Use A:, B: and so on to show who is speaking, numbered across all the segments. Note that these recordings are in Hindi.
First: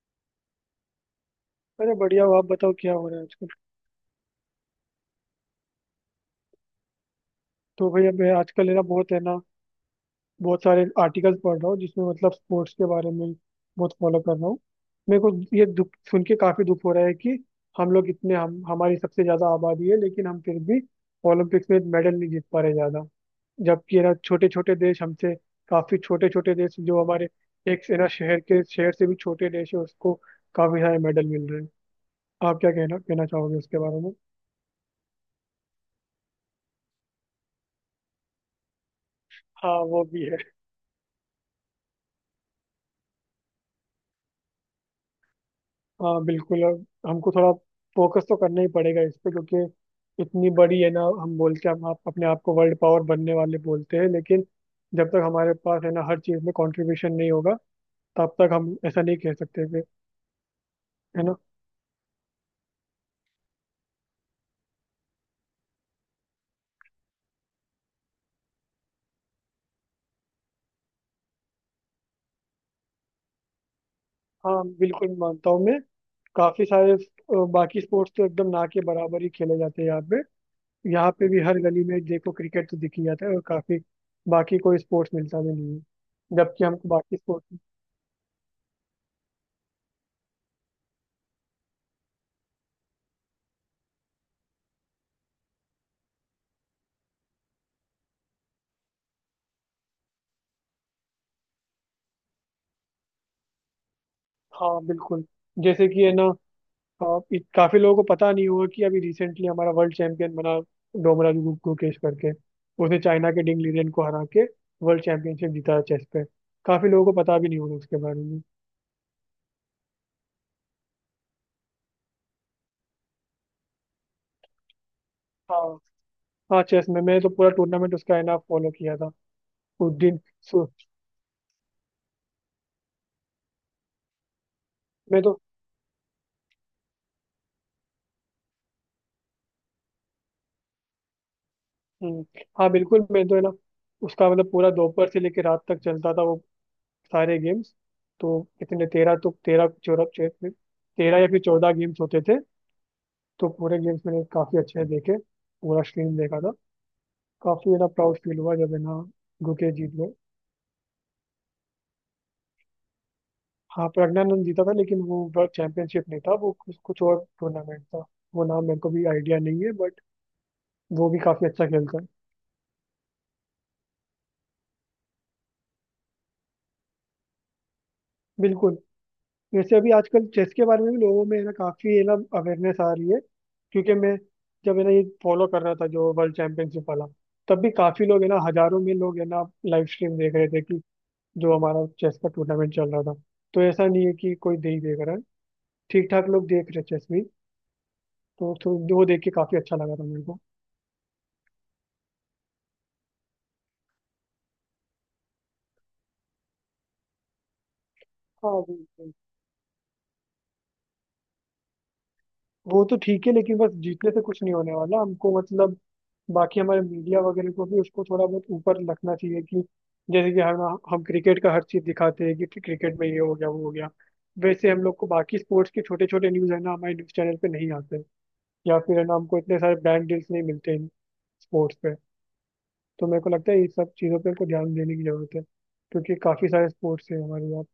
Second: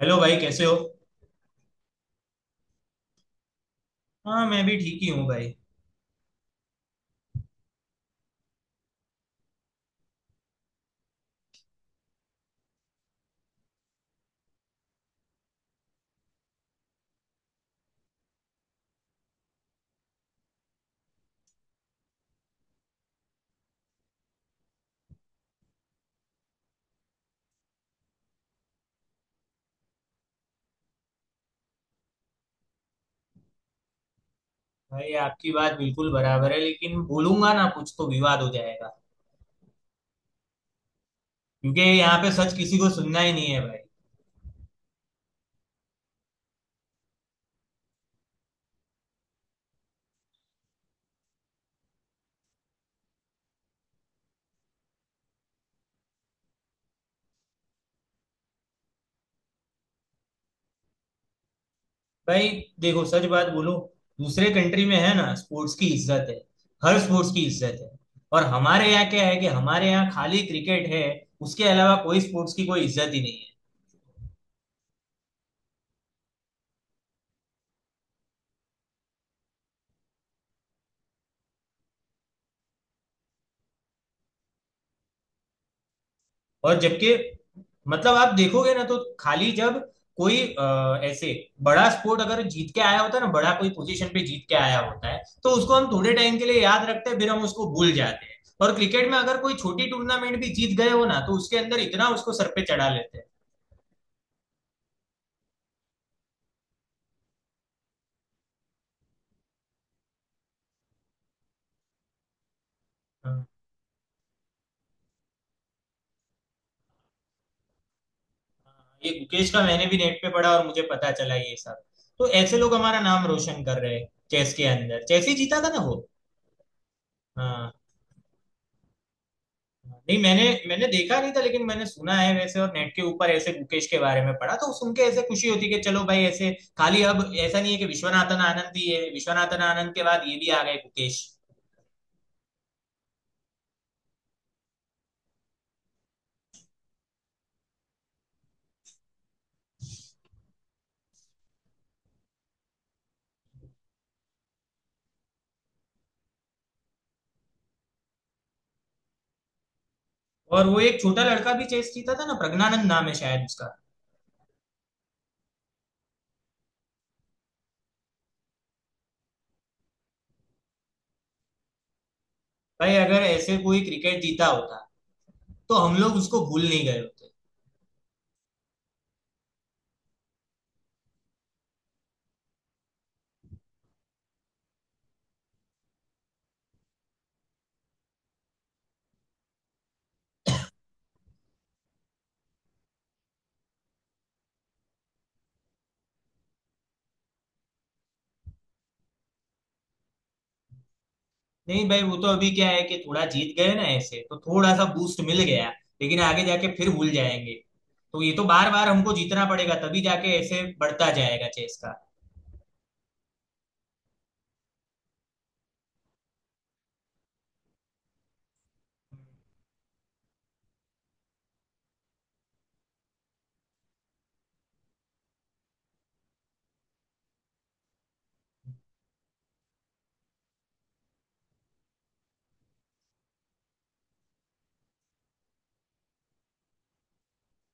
A: हेलो भाई, कैसे हो?
B: अरे बढ़िया हो। आप बताओ, क्या हो रहा है आजकल?
A: हाँ, मैं भी ठीक ही हूँ भाई।
B: तो भाई, अब मैं आजकल है ना बहुत सारे आर्टिकल्स पढ़ रहा हूँ जिसमें मतलब स्पोर्ट्स के बारे में बहुत फॉलो कर रहा हूँ। मेरे को ये दुख सुन के काफी दुख हो रहा है कि हम लोग इतने हम हमारी सबसे ज्यादा आबादी है लेकिन हम फिर भी ओलंपिक्स में मेडल नहीं जीत पा रहे ज्यादा। जबकि है ना छोटे छोटे देश हमसे, काफी छोटे छोटे देश जो हमारे एक है ना शहर के शहर से भी छोटे देश है, उसको काफी सारे मेडल मिल रहे हैं। आप क्या कहना कहना चाहोगे उसके बारे में?
A: भाई, आपकी बात बिल्कुल बराबर है, लेकिन बोलूंगा ना कुछ तो विवाद हो जाएगा।
B: हाँ, वो भी है।
A: क्योंकि यहाँ पे सच किसी को सुनना ही नहीं है भाई।
B: हाँ बिल्कुल, अब हमको थोड़ा फोकस तो करना ही पड़ेगा इस पे, क्योंकि इतनी बड़ी है ना हम बोल के, हम आप अपने आप को वर्ल्ड पावर बनने वाले बोलते हैं लेकिन जब तक हमारे पास है ना हर चीज़ में कंट्रीब्यूशन नहीं होगा, तब तक हम ऐसा नहीं कह सकते फिर, है ना।
A: भाई देखो, सच बात बोलो। दूसरे कंट्री में है ना, स्पोर्ट्स की इज्जत है। हर स्पोर्ट्स की इज्जत है। और हमारे यहाँ क्या है कि हमारे यहाँ खाली क्रिकेट है। उसके अलावा कोई स्पोर्ट्स की कोई इज्जत ही नहीं है।
B: हाँ बिल्कुल, मानता हूँ मैं। काफ़ी सारे बाकी स्पोर्ट्स तो एकदम ना के बराबर ही खेले जाते हैं यहाँ पे। यहाँ पे भी हर गली में देखो, क्रिकेट तो दिख ही जाता है, और काफ़ी बाकी कोई स्पोर्ट्स मिलता भी नहीं है। जबकि
A: और
B: हमको
A: जबकि
B: बाकी स्पोर्ट्स।
A: मतलब आप देखोगे ना तो खाली जब कोई ऐसे बड़ा स्पोर्ट अगर जीत के आया होता है ना, बड़ा कोई पोजीशन पे जीत के आया होता है तो उसको हम थोड़े टाइम के लिए याद रखते हैं, फिर हम उसको भूल जाते हैं। और क्रिकेट में अगर कोई छोटी टूर्नामेंट भी जीत गए हो ना तो उसके अंदर इतना उसको सर पे चढ़ा लेते हैं।
B: हाँ बिल्कुल। जैसे कि है ना, और काफी लोगों को पता नहीं हुआ कि अभी रिसेंटली हमारा वर्ल्ड चैंपियन बना। डोमराजू गुकेश करके, उसने चाइना के
A: हाँ।
B: डिंग लीरेन को हरा के वर्ल्ड चैंपियनशिप जीता चेस पे। काफी लोगों को पता भी नहीं होगा उसके बारे में।
A: हाँ, ये गुकेश का मैंने भी नेट पे पढ़ा और मुझे पता चला ये सब। तो ऐसे लोग हमारा नाम रोशन कर रहे हैं चेस के अंदर। चेस ही जीता
B: हाँ।
A: था ना वो?
B: हाँ, चेस में मैं तो पूरा
A: हाँ।
B: टूर्नामेंट उसका है ना फॉलो किया था। उस
A: नहीं,
B: दिन
A: मैंने
B: सु-
A: मैंने देखा नहीं था, लेकिन मैंने सुना है वैसे और नेट के ऊपर ऐसे गुकेश के बारे में पढ़ा तो सुन के ऐसे
B: मैं तो
A: खुशी होती है कि चलो भाई ऐसे। खाली अब ऐसा नहीं है कि विश्वनाथन आनंद भी है, विश्वनाथन आनंद के बाद ये भी आ गए गुकेश।
B: हम्म, हाँ बिल्कुल। मैं तो है ना उसका मतलब पूरा दोपहर से लेकर रात तक चलता था वो सारे गेम्स। तो कितने 13, तो 13 14, 13 या फिर 14 गेम्स होते थे। तो पूरे गेम्स मैंने काफी अच्छे से देखे। पूरा स्ट्रीम देखा था। काफी मेरा प्राउड फील हुआ जब है ना गुके जीत गए।
A: और वो एक छोटा लड़का भी चेस जीता था ना, प्रज्ञानंद नाम है शायद उसका।
B: हाँ प्रज्ञानंद जीता था, लेकिन वो वर्ल्ड चैंपियनशिप नहीं था, वो कुछ कुछ और टूर्नामेंट था। वो नाम मेरे को भी आइडिया नहीं है बट वो भी काफी अच्छा खेलता है।
A: भाई अगर ऐसे कोई क्रिकेट जीता होता तो हम लोग उसको भूल नहीं गए होते।
B: बिल्कुल। वैसे अभी आजकल चेस के बारे में भी लोगों में है ना काफी है ना अवेयरनेस आ रही है। क्योंकि मैं जब है ना ये फॉलो कर रहा था जो वर्ल्ड चैंपियनशिप वाला, तब भी काफी लोग है ना, हजारों में लोग है ना लाइव स्ट्रीम देख रहे थे कि जो हमारा चेस का टूर्नामेंट चल रहा था। तो ऐसा नहीं है कि कोई दे ही देख रहा है, ठीक ठाक लोग देख रहे चेस भी। तो वो देख के काफी अच्छा लगा था मेरे को।
A: नहीं भाई, वो तो अभी क्या है कि थोड़ा जीत गए ना, ऐसे तो थोड़ा सा बूस्ट मिल गया, लेकिन आगे जाके फिर भूल जाएंगे। तो ये तो
B: हाँ
A: बार बार हमको
B: बिल्कुल।
A: जीतना पड़ेगा, तभी जाके ऐसे बढ़ता जाएगा चेस का।
B: वो तो ठीक है लेकिन बस जीतने से कुछ नहीं होने वाला हमको, मतलब बाकी हमारे मीडिया वगैरह को भी उसको थोड़ा बहुत ऊपर रखना चाहिए कि जैसे कि हम क्रिकेट का हर चीज दिखाते हैं कि क्रिकेट में ये हो गया वो हो गया, वैसे हम लोग को बाकी स्पोर्ट्स के छोटे छोटे न्यूज है ना हमारे न्यूज चैनल पे नहीं आते। या फिर है ना हमको इतने सारे ब्रांड डील्स नहीं मिलते हैं स्पोर्ट्स पे। तो मेरे को लगता है ये सब चीज़ों पे को ध्यान देने की ज़रूरत है, क्योंकि काफ़ी सारे स्पोर्ट्स हैं हमारे यहाँ।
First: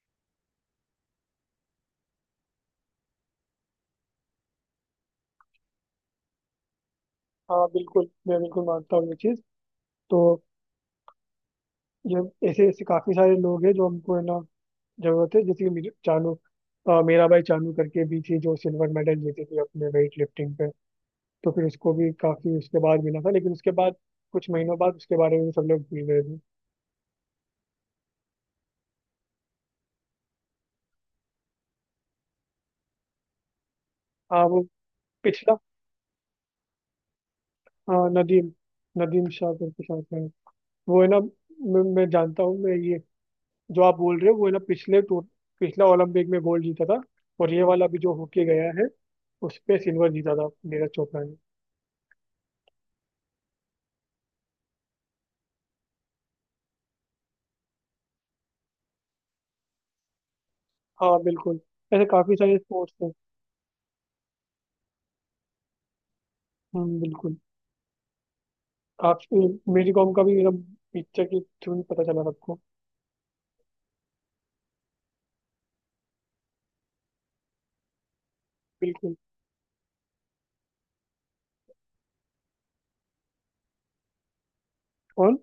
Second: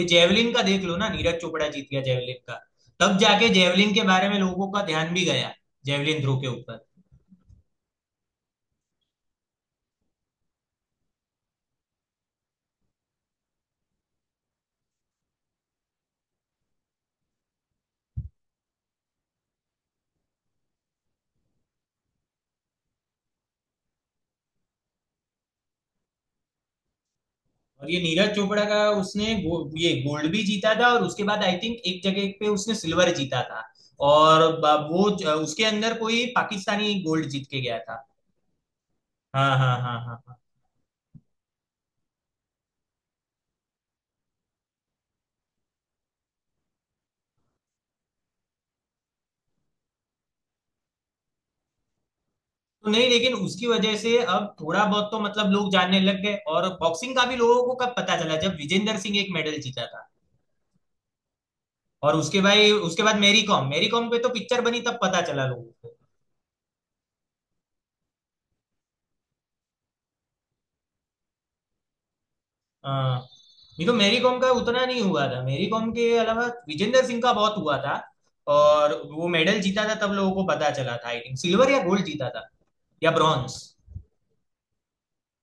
A: ये जेवलिन का देख लो ना, नीरज चोपड़ा जीत गया जेवलिन का। तब जाके जेवलिन के बारे में लोगों का ध्यान भी गया, जेवलिन थ्रो के ऊपर।
B: हाँ बिल्कुल, मैं बिल्कुल मानता हूँ ये चीज़। तो ये ऐसे ऐसे काफ़ी सारे लोग हैं जो हमको है ना जरूरत है, जैसे कि चानू। मेरा भाई चानू करके भी थी, जो सिल्वर मेडल जीती थी अपने वेट लिफ्टिंग पे। तो फिर उसको भी काफी उसके बाद मिला था, लेकिन उसके बाद कुछ महीनों बाद उसके बारे में भी सब लोग भूल गए थे।
A: और ये नीरज चोपड़ा का, उसने ये गोल्ड भी जीता था और उसके बाद आई थिंक एक जगह पे उसने सिल्वर जीता था।
B: हाँ,
A: और
B: वो पिछला।
A: उसके अंदर कोई पाकिस्तानी गोल्ड जीत के गया था।
B: हाँ, नदीम। नदीम शाह
A: हाँ हाँ
B: करके
A: हाँ
B: शायद
A: हाँ
B: है।
A: हाँ।
B: वो है ना, मैं जानता हूँ मैं, ये जो आप बोल रहे हो वो है ना पिछले टूर पिछला ओलंपिक में गोल्ड जीता था। और ये वाला भी जो होके गया है, उस पे सिल्वर जीता था नीरज चोपड़ा ने।
A: तो नहीं, लेकिन उसकी वजह से अब थोड़ा बहुत तो मतलब लोग जानने लग गए और बॉक्सिंग का भी लोगों को कब पता चला, जब विजेंदर सिंह एक मेडल जीता था।
B: हाँ बिल्कुल, ऐसे
A: और
B: काफी
A: उसके
B: सारे
A: भाई
B: स्पोर्ट्स
A: उसके
B: हैं।
A: बाद मैरी कॉम, मैरी कॉम पे तो पिक्चर बनी तब पता चला लोगों को।
B: हम्म, बिल्कुल। काफी मेरी कॉम का भी एकदम पिक्चर के थ्रू ही पता चला सबको।
A: हाँ। नहीं तो मैरी कॉम का उतना नहीं हुआ था, मैरी कॉम के अलावा विजेंदर सिंह का बहुत हुआ था। और
B: बिल्कुल।
A: वो मेडल जीता था तब लोगों को पता चला था, आई थिंक सिल्वर या गोल्ड जीता था। या ब्रॉन्ज।
B: और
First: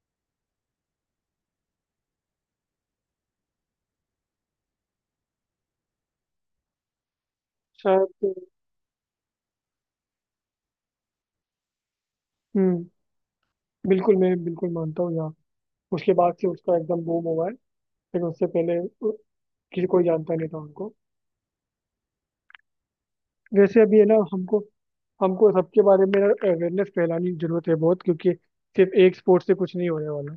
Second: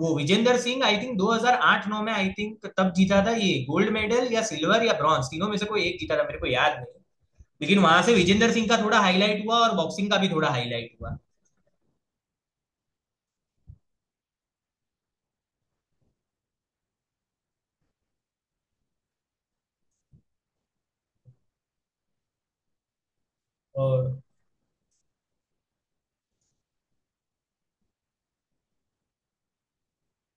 A: वो विजेंदर सिंह आई थिंक 2008-9 में आई थिंक तब जीता था, ये गोल्ड मेडल या सिल्वर या ब्रॉन्ज तीनों में से कोई एक जीता था मेरे को याद नहीं। लेकिन वहां
B: शायद।
A: से विजेंदर सिंह का थोड़ा हाईलाइट हुआ और बॉक्सिंग का भी थोड़ा हाईलाइट हुआ।
B: हम्म, बिल्कुल। मैं बिल्कुल मानता हूँ यार। उसके बाद से उसका एकदम बूम हुआ है लेकिन उससे पहले उ- किसी कोई जानता नहीं था उनको। वैसे अभी है ना
A: और
B: हमको हमको सबके बारे में अवेयरनेस फैलानी जरूरत है बहुत, क्योंकि सिर्फ एक स्पोर्ट से कुछ नहीं होने वाला।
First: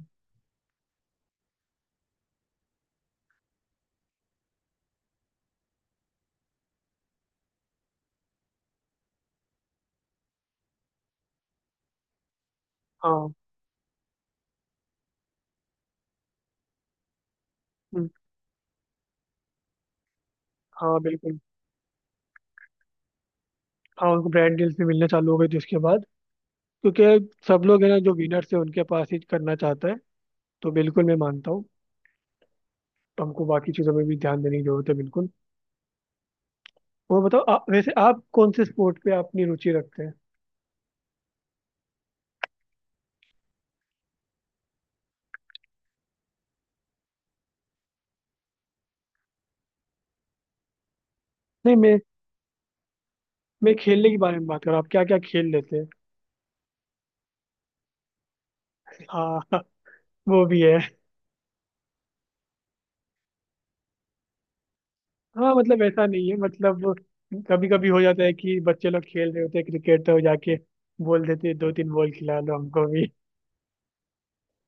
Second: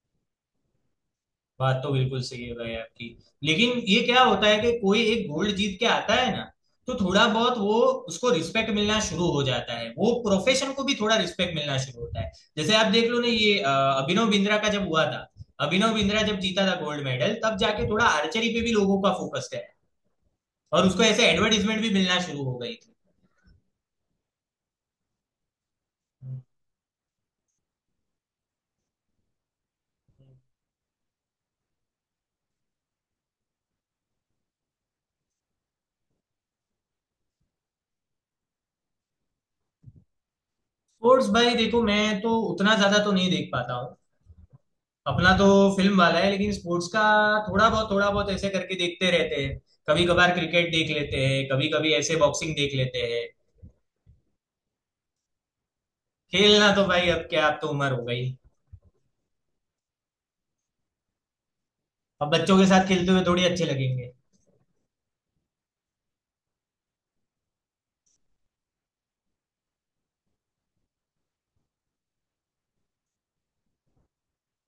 A: बात तो बिल्कुल सही है भाई आपकी। लेकिन ये क्या होता है कि कोई एक गोल्ड जीत के आता है ना, तो थोड़ा बहुत वो उसको रिस्पेक्ट मिलना शुरू हो जाता है, वो प्रोफेशन को भी थोड़ा रिस्पेक्ट मिलना शुरू होता है। जैसे आप देख लो ना,
B: हाँ।
A: ये अभिनव बिंद्रा का जब हुआ था। अभिनव बिंद्रा जब जीता था गोल्ड मेडल, तब जाके थोड़ा
B: हम्म,
A: आर्चरी पे भी लोगों का फोकस गया। और
B: हाँ
A: उसको ऐसे
B: बिल्कुल।
A: एडवर्टीजमेंट भी मिलना शुरू हो गई थी।
B: हाँ, उनको ब्रांड डील्स भी मिलने चालू हो गए जिसके बाद, क्योंकि सब लोग है ना जो विनर्स है उनके पास ही करना चाहता है। तो बिल्कुल मैं मानता हूँ। तो हमको बाकी चीज़ों में भी ध्यान देने की जरूरत है बिल्कुल। और बताओ आप, वैसे आप कौन से स्पोर्ट पे अपनी रुचि रखते हैं?
A: स्पोर्ट्स भाई देखो, मैं तो उतना ज्यादा तो नहीं देख पाता हूँ। अपना तो फिल्म वाला है, लेकिन स्पोर्ट्स का थोड़ा बहुत ऐसे करके देखते रहते हैं। कभी कभार क्रिकेट देख लेते हैं, कभी
B: नहीं,
A: कभी
B: मैं
A: ऐसे बॉक्सिंग देख लेते हैं।
B: मैं खेलने के बारे में बात कर रहा हूँ, आप क्या क्या खेल लेते हैं?
A: खेलना तो भाई अब क्या, अब तो उम्र हो गई।
B: हाँ वो भी है।
A: अब बच्चों के साथ खेलते हुए थोड़ी अच्छे लगेंगे।
B: हाँ मतलब ऐसा नहीं है, मतलब कभी कभी हो जाता है कि बच्चे लोग खेल रहे होते हैं क्रिकेट, तो जाके बोल देते हैं, दो तीन बॉल खिला लो हमको भी।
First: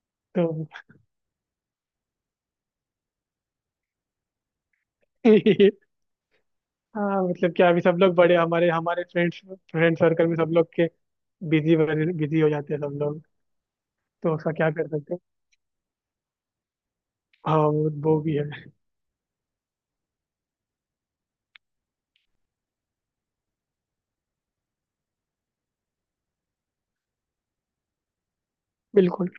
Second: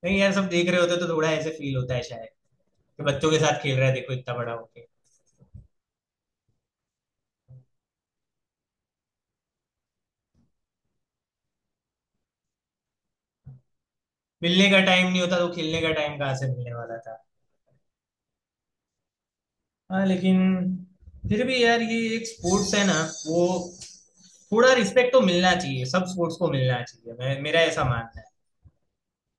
A: नहीं यार,
B: तो
A: सब देख रहे होते तो थोड़ा ऐसे फील होता है शायद, कि बच्चों के साथ खेल रहा है देखो इतना बड़ा होके।
B: हाँ मतलब क्या, अभी सब लोग बड़े, हमारे हमारे फ्रेंड सर्कल में सब लोग के बिजी बिजी हो जाते हैं सब लोग। तो उसका
A: मिलने
B: क्या
A: का
B: कर
A: टाइम
B: सकते हैं?
A: नहीं होता तो खेलने का टाइम कहाँ से मिलने वाला था।
B: हाँ, वो भी है।
A: हाँ, लेकिन फिर भी यार, ये एक स्पोर्ट्स है ना वो, थोड़ा रिस्पेक्ट तो मिलना चाहिए, सब स्पोर्ट्स को मिलना चाहिए, मैं मेरा ऐसा मानना है।
B: बिल्कुल।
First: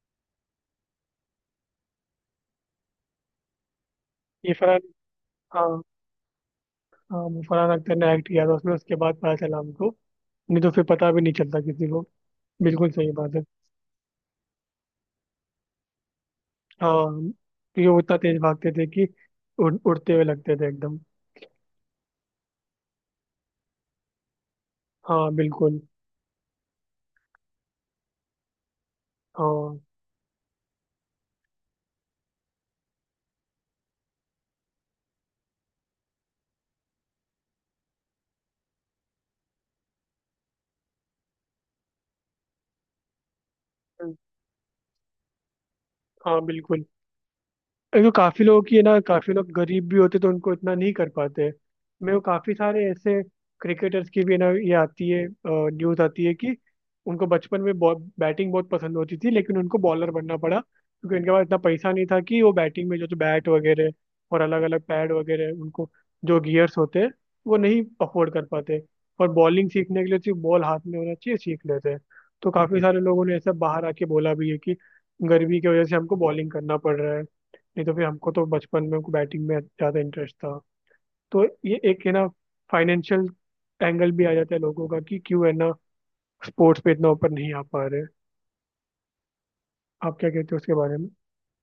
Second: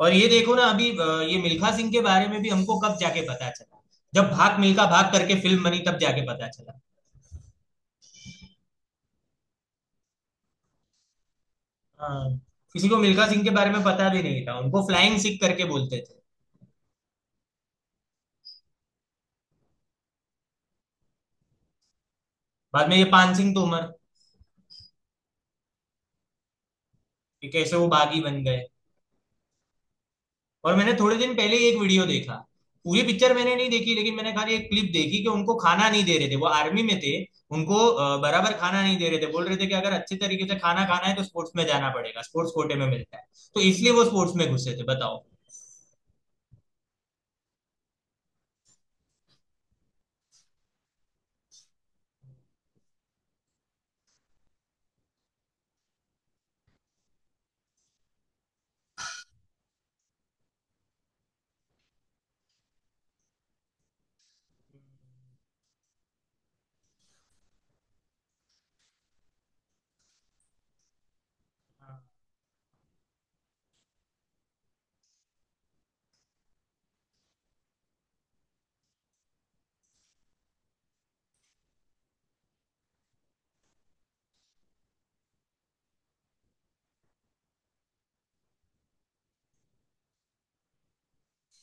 A: और ये देखो ना अभी ये मिल्खा सिंह के बारे में भी हमको कब जाके पता चला, जब
B: ये
A: भाग
B: फरहान।
A: मिल्खा भाग करके फिल्म बनी
B: हाँ।
A: तब जाके पता चला।
B: हाँ, वो फरहान अख्तर ने एक्ट किया था उसमें, उसके बाद पता चला हमको। नहीं तो फिर पता भी नहीं चलता किसी को।
A: हाँ। किसी
B: बिल्कुल
A: को
B: सही
A: मिल्खा
B: बात
A: सिंह
B: है।
A: के बारे में पता भी नहीं था, उनको फ्लाइंग सिख करके बोलते थे।
B: हाँ, क्योंकि वो इतना तेज भागते थे कि उड़ते हुए लगते थे एकदम।
A: बाद में ये पान सिंह तोमर,
B: हाँ बिल्कुल।
A: कि कैसे वो बागी बन गए।
B: हाँ।
A: और मैंने थोड़े दिन पहले ही एक वीडियो देखा। पूरी पिक्चर मैंने नहीं देखी, लेकिन मैंने खाली एक क्लिप देखी कि उनको खाना नहीं दे रहे थे, वो आर्मी में थे। उनको बराबर खाना नहीं दे रहे थे, बोल रहे थे कि अगर अच्छे तरीके से खाना खाना है तो स्पोर्ट्स में जाना पड़ेगा, स्पोर्ट्स कोटे में मिलता है। तो इसलिए वो
B: हम्म।
A: स्पोर्ट्स में घुसे थे बताओ।
B: हाँ बिल्कुल। एक तो काफी लोगों की है ना, काफी लोग गरीब भी होते तो उनको इतना नहीं कर पाते। मेरे को काफी सारे ऐसे क्रिकेटर्स की भी है ना ये आती है न्यूज आती है कि उनको बचपन में बॉ बैटिंग बहुत पसंद होती थी लेकिन उनको बॉलर बनना पड़ा, क्योंकि उनके पास इतना पैसा नहीं था कि वो बैटिंग में जो जो बैट वगैरह और अलग अलग पैड वगैरह, उनको जो गियर्स होते हैं, वो नहीं अफोर्ड कर पाते। और बॉलिंग सीखने के लिए सिर्फ बॉल हाथ में होना चाहिए, सीख लेते हैं। तो काफी सारे लोगों ने ऐसा बाहर आके बोला भी है कि गरीबी की वजह से हमको बॉलिंग करना पड़ रहा है, नहीं तो फिर हमको तो बचपन में बैटिंग में ज़्यादा इंटरेस्ट था। तो ये एक है ना फाइनेंशियल एंगल भी आ जाता है लोगों का कि क्यों है ना स्पोर्ट्स पे इतना ऊपर नहीं आ पा रहे। आप क्या कहते हो उसके बारे में?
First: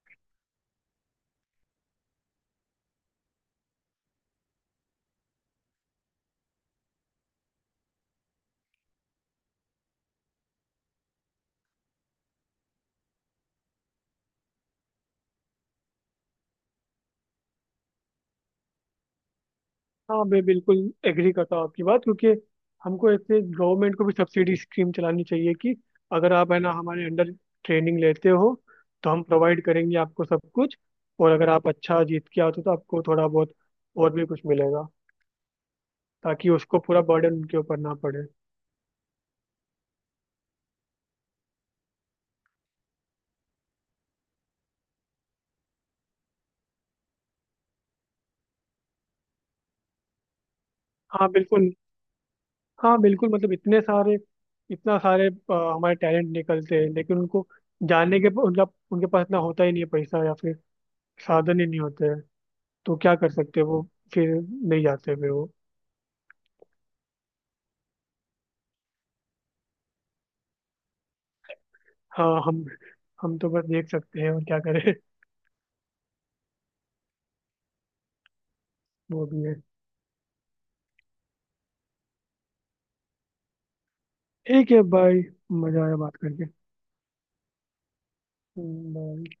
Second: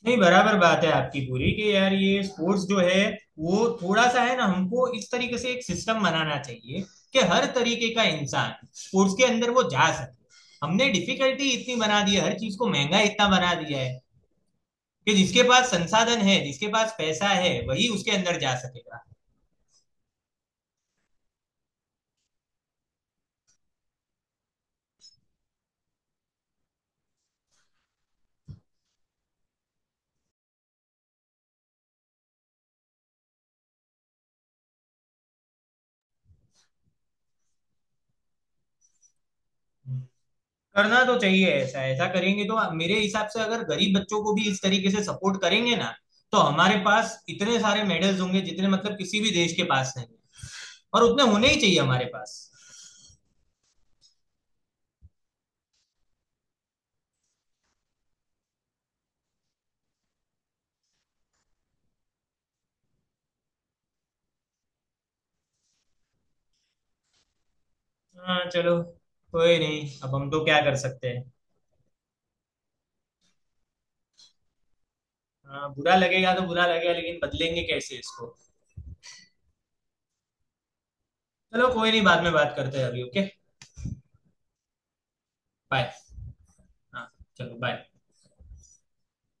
A: नहीं बराबर बात है आपकी पूरी, कि यार ये स्पोर्ट्स जो है वो थोड़ा सा है ना, हमको इस तरीके से एक सिस्टम बनाना चाहिए कि हर तरीके का इंसान स्पोर्ट्स के अंदर वो जा सके। हमने डिफिकल्टी इतनी बना दी है, हर चीज को महंगा इतना बना दिया है, कि जिसके पास संसाधन है, जिसके पास पैसा है वही उसके अंदर जा सकेगा।
B: हाँ मैं बिल्कुल एग्री करता हूँ आपकी बात, क्योंकि हमको ऐसे गवर्नमेंट को भी सब्सिडी स्कीम चलानी चाहिए कि अगर आप है ना हमारे अंडर ट्रेनिंग लेते हो, तो हम प्रोवाइड करेंगे आपको सब कुछ, और अगर आप अच्छा जीत के आते हो तो आपको थोड़ा बहुत और भी कुछ मिलेगा, ताकि उसको पूरा बर्डन उनके ऊपर ना पड़े।
A: करना तो चाहिए, ऐसा ऐसा करेंगे तो मेरे हिसाब से, अगर गरीब बच्चों को भी इस तरीके से सपोर्ट करेंगे ना, तो हमारे पास इतने सारे मेडल्स होंगे जितने मतलब किसी भी देश के पास नहीं है। और उतने
B: हाँ
A: होने ही
B: बिल्कुल।
A: चाहिए हमारे पास।
B: हाँ बिल्कुल, मतलब इतने सारे इतना सारे हमारे टैलेंट निकलते हैं, लेकिन उनको जानने के, उनका उनके पास इतना होता ही नहीं है पैसा या फिर साधन ही नहीं होते हैं। तो क्या कर सकते हैं वो, फिर नहीं जाते फिर वो।
A: हाँ चलो, कोई नहीं, अब हम तो क्या कर सकते हैं।
B: हाँ, हम तो बस देख सकते हैं, और क्या करें।
A: हाँ, बुरा लगेगा तो बुरा लगेगा, लेकिन बदलेंगे कैसे इसको।
B: वो भी है।
A: चलो कोई नहीं, बाद में बात करते हैं, अभी ओके
B: ठीक है, बाय। मजा
A: बाय।
B: आया बात करके।
A: हाँ, चलो बाय।
B: बाय।